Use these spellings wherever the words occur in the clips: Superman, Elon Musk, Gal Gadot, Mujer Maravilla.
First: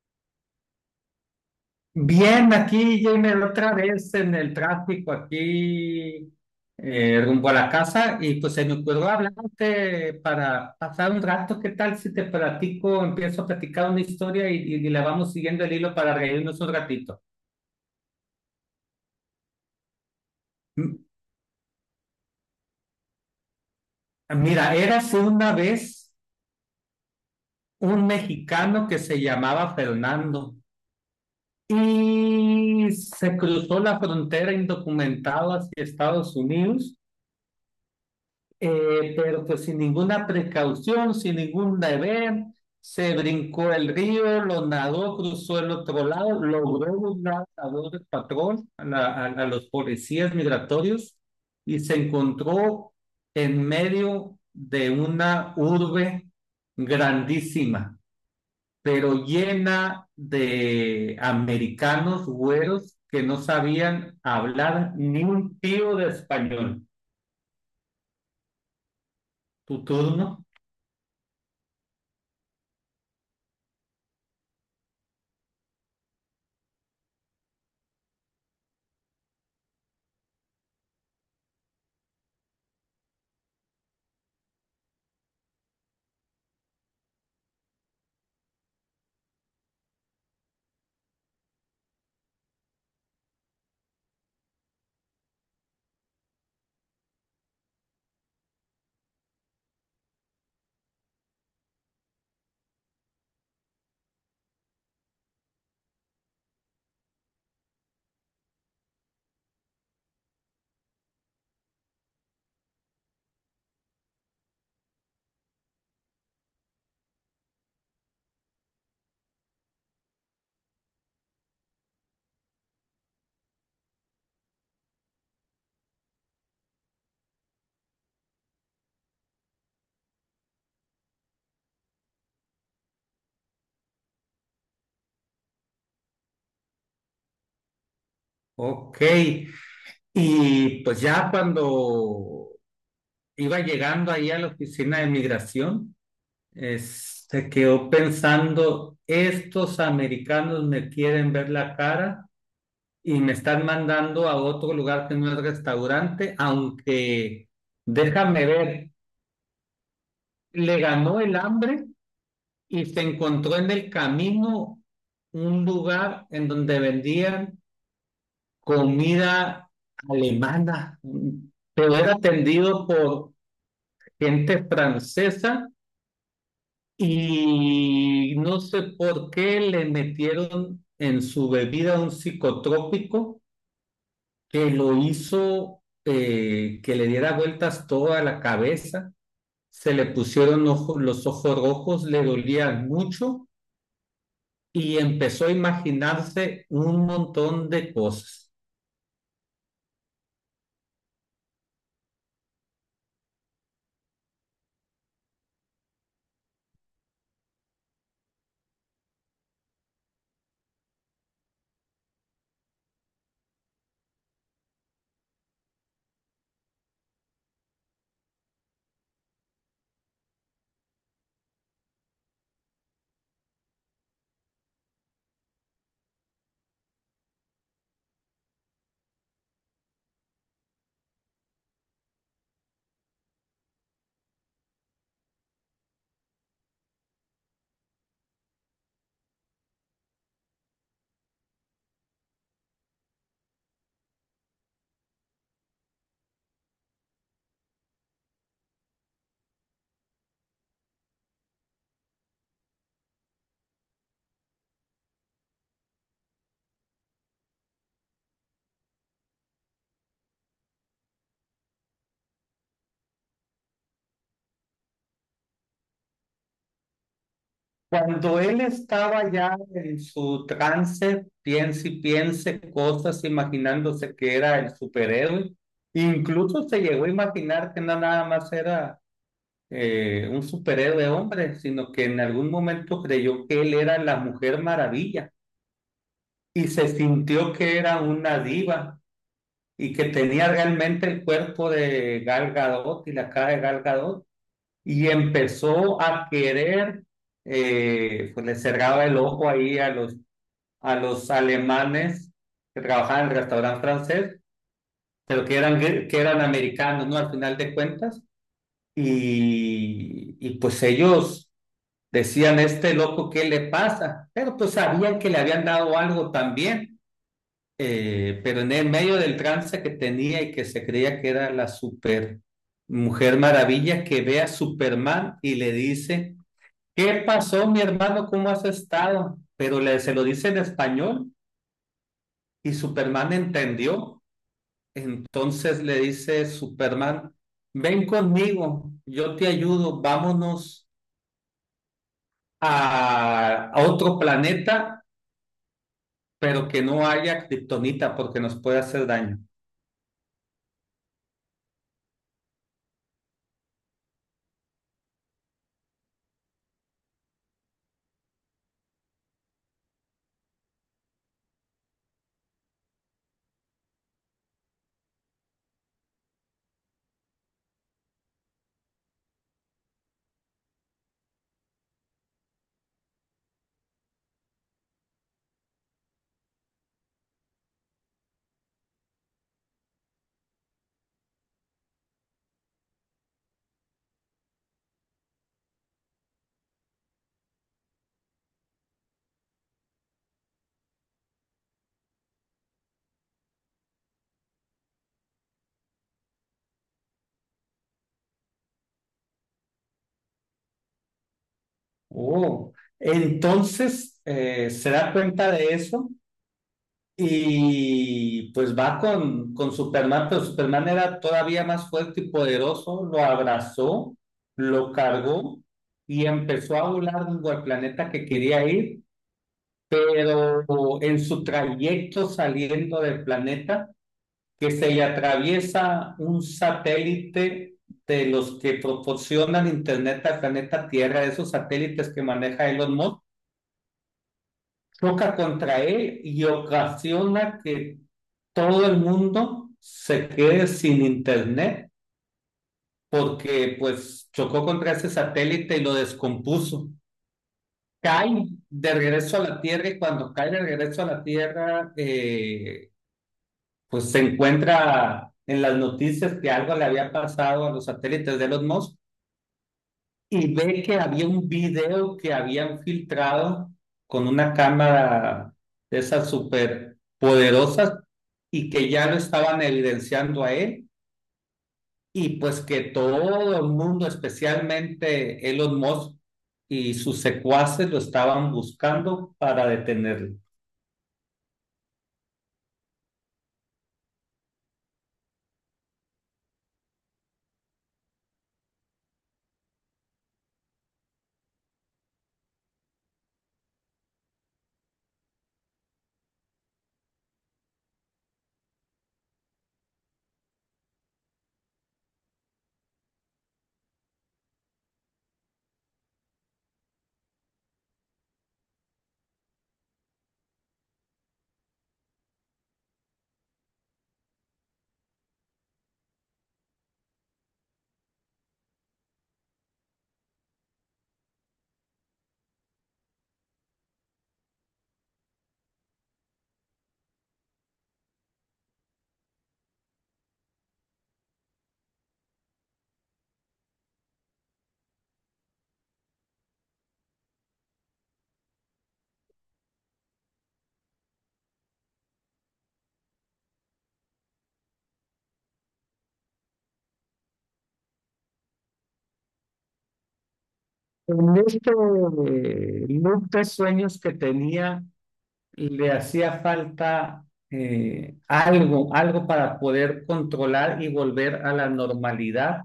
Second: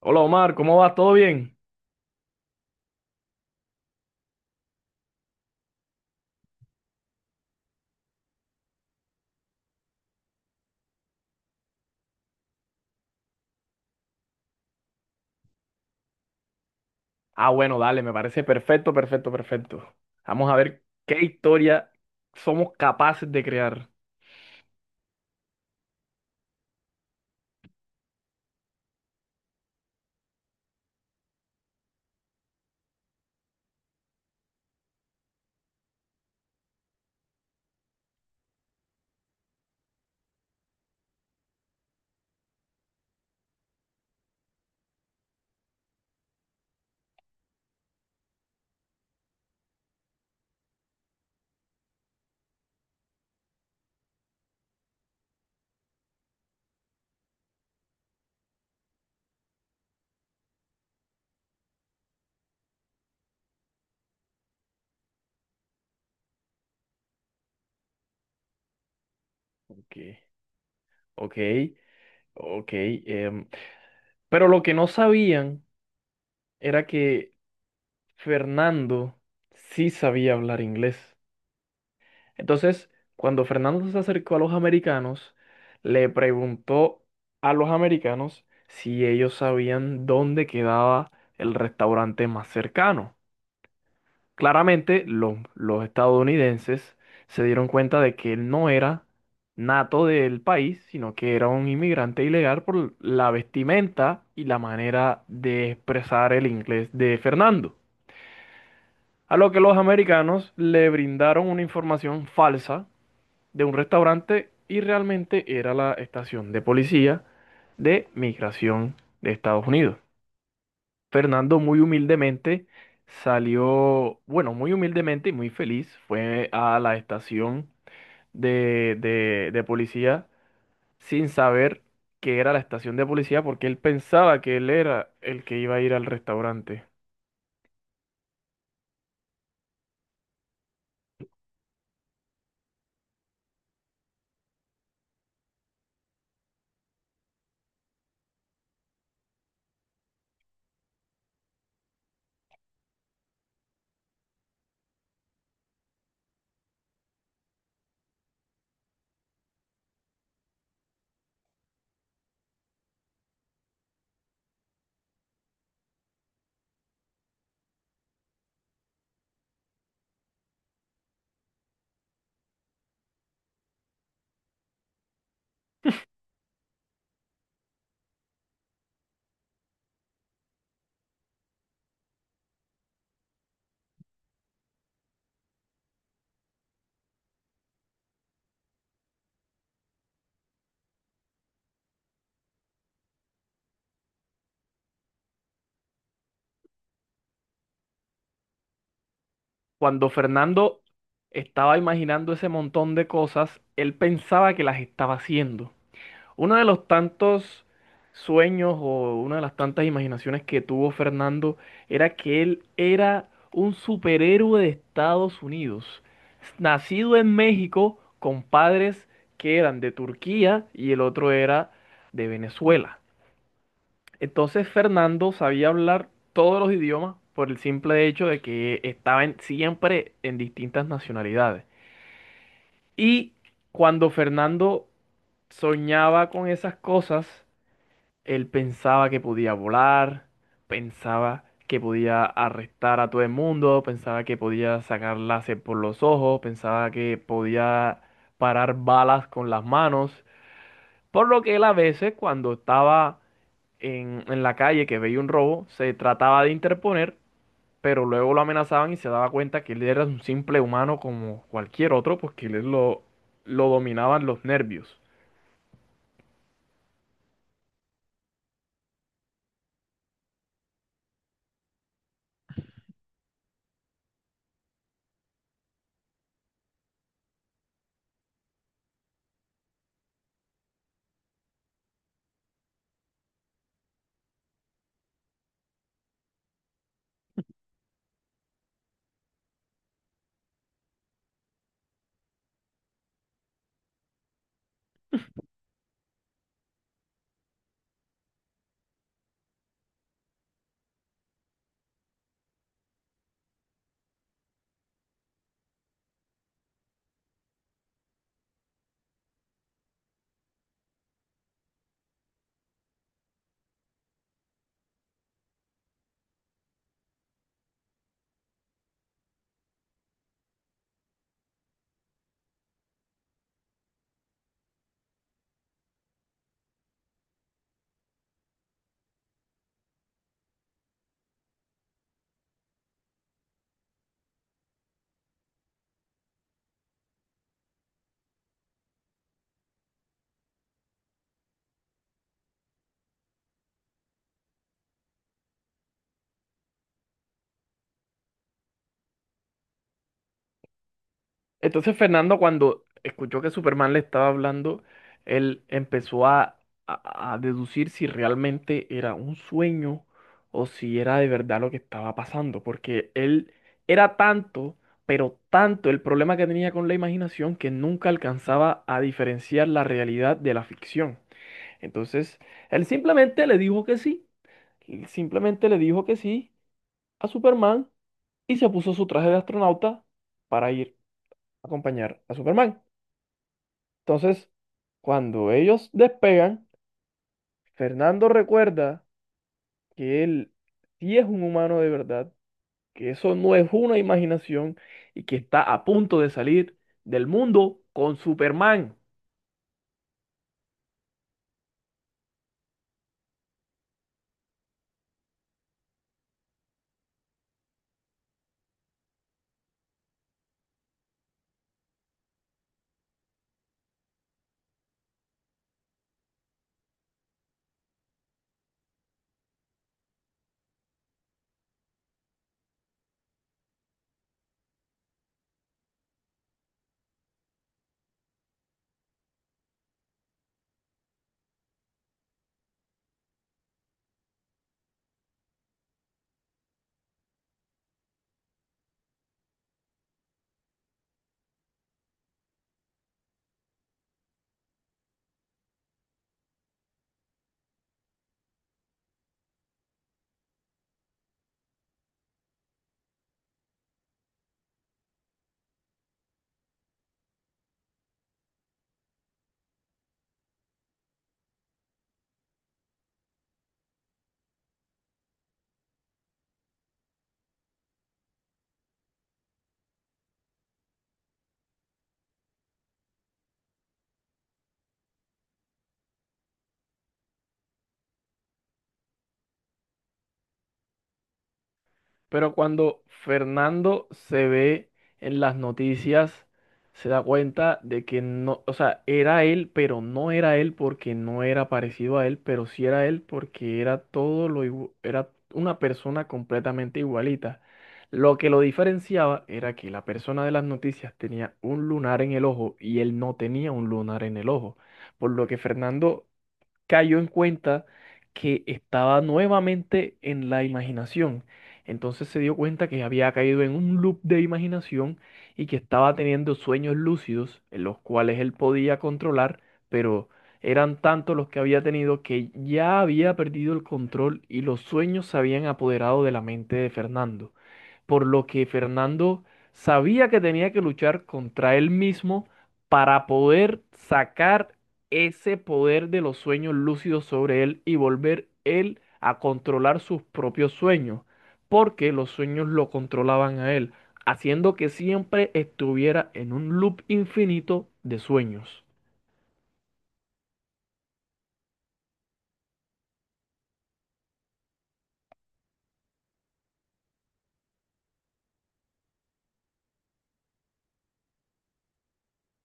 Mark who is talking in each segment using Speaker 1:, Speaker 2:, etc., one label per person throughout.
Speaker 1: Hola Omar, ¿cómo vas? ¿Todo bien?
Speaker 2: Bien, aquí, Jamer, otra vez en el tráfico, aquí rumbo a la casa, y pues se me ocurrió hablarte para pasar un rato. ¿Qué tal si te platico, empiezo a platicar una historia y la vamos siguiendo el hilo para reírnos un ratito?
Speaker 1: Ah, bueno, dale, me parece perfecto, perfecto, perfecto. Vamos a ver
Speaker 2: M-
Speaker 1: qué historia somos capaces de crear.
Speaker 2: Mira, érase una vez un mexicano que se llamaba Fernando y se cruzó la frontera indocumentado hacia Estados Unidos. Pero pues sin ninguna precaución, sin ningún deber, se brincó el río, lo nadó, cruzó el otro lado, logró burlar a dos del patrón, a los policías migratorios, y se encontró en medio de una urbe grandísima, pero llena de americanos güeros que no sabían hablar ni un tío de español. Tu
Speaker 1: Ok,
Speaker 2: turno.
Speaker 1: ok, ok. Pero lo que no sabían era que Fernando sí sabía hablar inglés. Entonces, cuando Fernando se acercó a los americanos, le preguntó a los americanos si ellos sabían dónde quedaba el restaurante más cercano. Claramente, los estadounidenses se dieron cuenta de que él no era nato del país, sino que era un inmigrante ilegal por la vestimenta y la manera de expresar el inglés de Fernando. A lo que los americanos le brindaron una información falsa de un restaurante y realmente era la estación de policía de migración de Estados Unidos. Fernando muy humildemente salió, bueno, muy humildemente y muy feliz, fue a la estación de policía sin saber que era la estación de policía porque él pensaba que él era el que iba a ir al restaurante.
Speaker 2: Ok. Y pues ya cuando iba llegando ahí a la oficina de migración, se quedó pensando, estos americanos me quieren ver la cara y me están mandando a otro lugar que no es restaurante, aunque déjame ver, le ganó el hambre y se encontró en el camino un lugar en donde vendían comida alemana, pero era atendido por gente francesa y no sé por qué le metieron en su bebida un psicotrópico que lo hizo, que le diera vueltas toda la cabeza, se le pusieron los ojos rojos, le dolían mucho y empezó a imaginarse un montón de cosas.
Speaker 1: Cuando Fernando estaba imaginando ese montón de cosas, él pensaba que las estaba haciendo. Uno de los tantos sueños o una de las tantas imaginaciones que tuvo Fernando era que él era un superhéroe de Estados Unidos, nacido en México con padres que eran de Turquía y el otro era de Venezuela. Entonces Fernando sabía hablar todos los idiomas por el simple hecho de que siempre en distintas nacionalidades. Y cuando Fernando soñaba con esas cosas, él pensaba que podía volar, pensaba que podía arrestar a todo el mundo, pensaba que podía sacar láser por los ojos, pensaba que podía parar balas con las manos. Por lo que él a veces, cuando estaba en la calle que veía un robo, se trataba de interponer, pero luego lo amenazaban y se daba cuenta que él era un simple humano como cualquier otro, porque él lo dominaban los nervios.
Speaker 2: Cuando él estaba ya en su trance, piense y piense cosas, imaginándose que era el superhéroe, incluso se llegó a imaginar que no nada más era un superhéroe hombre, sino que en algún momento creyó que él era la Mujer Maravilla y se sintió que era una diva y que tenía realmente el cuerpo de Gal Gadot y la cara de Gal Gadot y empezó a querer, pues le cerraba el ojo ahí a los alemanes que trabajaban en el restaurante francés, pero que eran americanos, ¿no? Al final de cuentas. Y pues ellos decían, este loco, ¿qué le pasa? Pero pues sabían que le habían dado algo también, pero en el medio del trance que tenía y que se creía que era la super mujer maravilla que ve a Superman y le dice, ¿qué pasó, mi hermano? ¿Cómo has estado? Pero le, se lo dice en español y Superman entendió. Entonces le dice Superman, ven conmigo, yo te ayudo, vámonos a otro planeta, pero que no haya kriptonita porque nos puede hacer daño.
Speaker 1: Entonces Fernando cuando escuchó que Superman le estaba hablando, él empezó a deducir si realmente era un sueño o si era de verdad lo que estaba pasando, porque él era tanto, pero tanto el problema que tenía con la imaginación que nunca alcanzaba a diferenciar la realidad de la ficción. Entonces, él simplemente le dijo que sí, él simplemente le dijo que sí a Superman y se puso su traje de astronauta para ir a acompañar a Superman. Entonces, cuando ellos despegan, Fernando recuerda que él sí es un humano de verdad, que eso no es una imaginación y que está a punto de salir del mundo con Superman.
Speaker 2: Oh, entonces se da cuenta de eso. Y pues va con Superman, pero Superman era todavía más fuerte y poderoso, lo abrazó, lo cargó y empezó a volar rumbo al planeta que quería ir, pero en su trayecto saliendo del planeta, que se le atraviesa un satélite de los que proporcionan internet al planeta Tierra, esos satélites que maneja Elon Musk, choca contra él y ocasiona que todo el mundo se quede sin internet porque pues chocó contra ese satélite y lo descompuso. Cae de regreso a la Tierra y cuando cae de regreso a la Tierra, pues se encuentra en las noticias que algo le había pasado a los satélites de Elon Musk y ve que había un video que habían filtrado con una cámara de esas súper poderosas y que ya lo estaban evidenciando a él. Y pues que todo el mundo, especialmente Elon Musk y sus secuaces, lo estaban buscando para detenerlo.
Speaker 1: Pero cuando Fernando se ve en las noticias, se da cuenta de que no, o sea, era él, pero no era él porque no era parecido a él, pero sí era él porque era todo lo, era una persona completamente igualita. Lo que lo diferenciaba era que la persona de las noticias tenía un lunar en el ojo y él no tenía un lunar en el ojo, por lo que Fernando cayó en cuenta que estaba nuevamente en la imaginación. Entonces se dio cuenta que había caído en un loop de imaginación y que estaba teniendo sueños lúcidos en los cuales él podía controlar, pero eran tantos los que había tenido que ya había perdido el control y los sueños se habían apoderado de la mente de Fernando, por lo que Fernando sabía que tenía que luchar contra él mismo para poder sacar ese poder de los sueños lúcidos sobre él y volver él a controlar sus propios sueños, porque los sueños lo controlaban a él, haciendo que siempre estuviera en un loop infinito de sueños.
Speaker 2: En este loop de sueños que tenía, le hacía falta, algo, algo para poder controlar y volver a la normalidad,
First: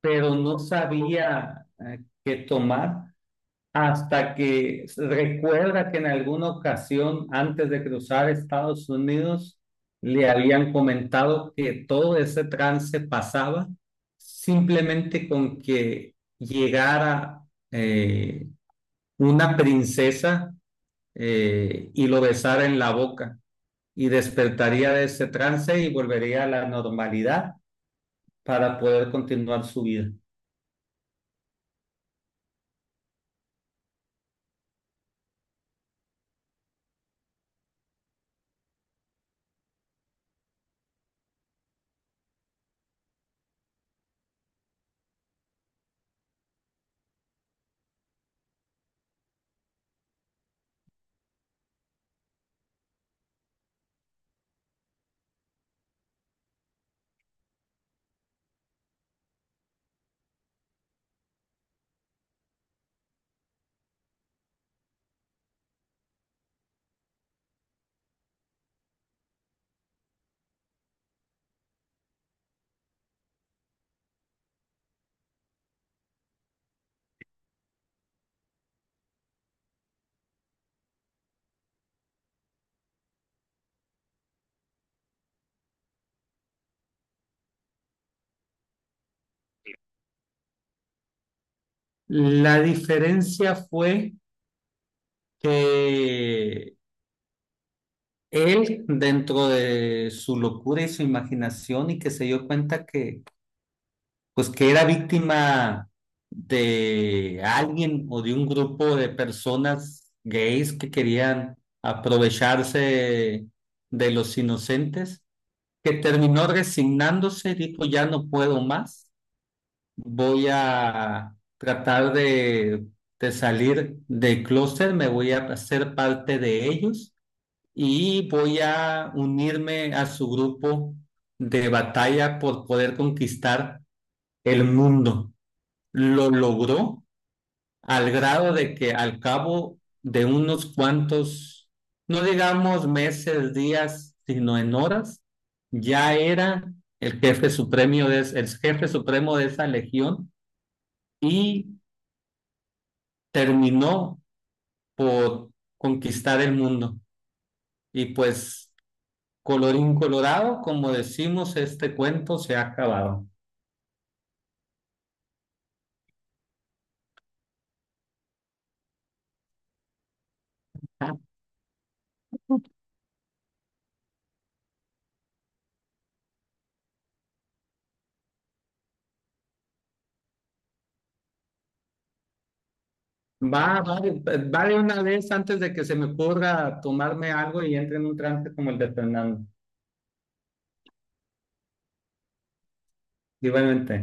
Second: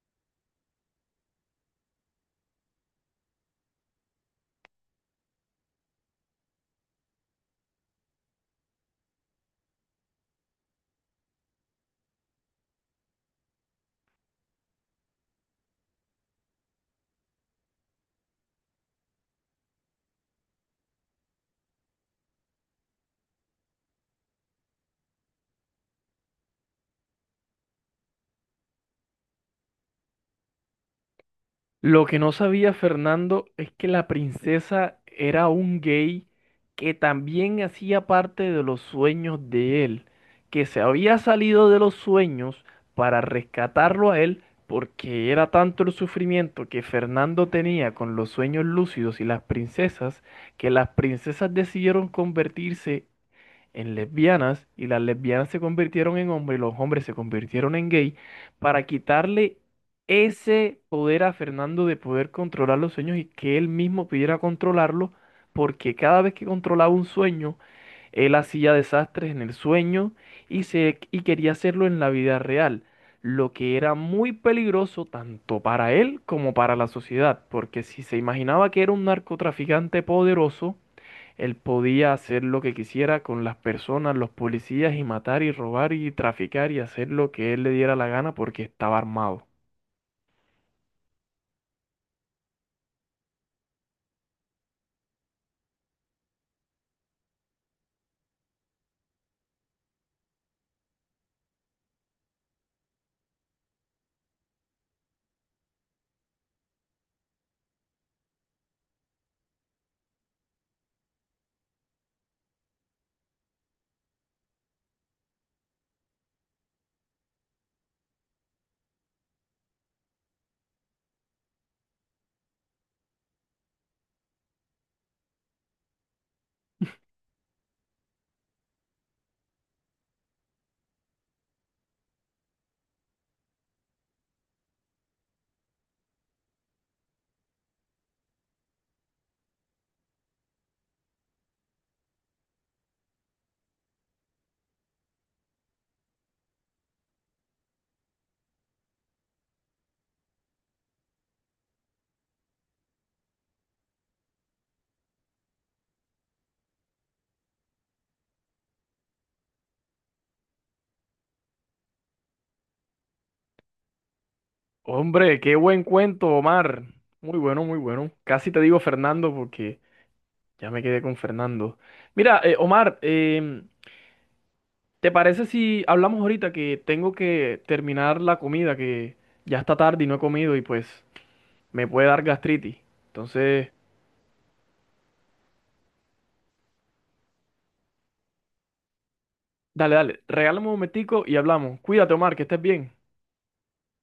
Speaker 2: pero no sabía, qué tomar. Hasta que recuerda que en alguna ocasión antes de cruzar Estados Unidos le habían comentado que todo ese trance pasaba simplemente con que llegara eh, una princesa y lo besara en la boca y despertaría de ese trance y volvería a la normalidad para poder continuar su vida.
Speaker 1: Lo que no sabía Fernando es que la princesa era un gay que también hacía parte de los sueños de él, que se había salido de los sueños para rescatarlo a él porque era tanto el sufrimiento que Fernando tenía con los sueños lúcidos y las princesas, que las princesas decidieron convertirse en lesbianas y las lesbianas se convirtieron en hombres y los hombres se convirtieron en gay para quitarle ese poder a Fernando de poder controlar los sueños y que él mismo pudiera controlarlo, porque cada vez que controlaba un sueño, él hacía desastres en el sueño y, se, y quería hacerlo en la vida real, lo que era muy peligroso tanto para él como para la sociedad, porque si se imaginaba que era un narcotraficante poderoso, él podía hacer lo que quisiera con las personas, los policías, y matar y robar y traficar y hacer lo que él le diera la gana porque estaba armado.
Speaker 2: La diferencia fue que él, dentro de su locura y su imaginación, y que se dio cuenta que, pues, que era víctima de alguien o de un grupo de personas gays que querían aprovecharse de los inocentes, que terminó resignándose, dijo, ya no puedo más, voy a tratar de salir del clóset, me voy a hacer parte de ellos y voy a unirme a su grupo de batalla por poder conquistar el mundo. Lo logró al grado de que al cabo de unos cuantos, no digamos meses, días, sino en horas, ya era el jefe supremo de, el jefe supremo de esa legión y terminó por conquistar el mundo. Y pues colorín colorado, como decimos, este cuento se ha acabado.
Speaker 1: Hombre, qué buen cuento, Omar. Muy bueno, muy bueno. Casi te digo Fernando porque ya me quedé con Fernando. Mira, Omar, ¿te parece si hablamos ahorita que tengo que terminar la comida, que ya está tarde y no he comido y pues me puede dar gastritis?
Speaker 2: Va,
Speaker 1: Entonces,
Speaker 2: va, va de una vez antes de que se me ocurra tomarme algo y entre en un trance como el de Fernando.
Speaker 1: dale, dale, regálame un momentico y hablamos. Cuídate, Omar, que estés bien.
Speaker 2: Igualmente.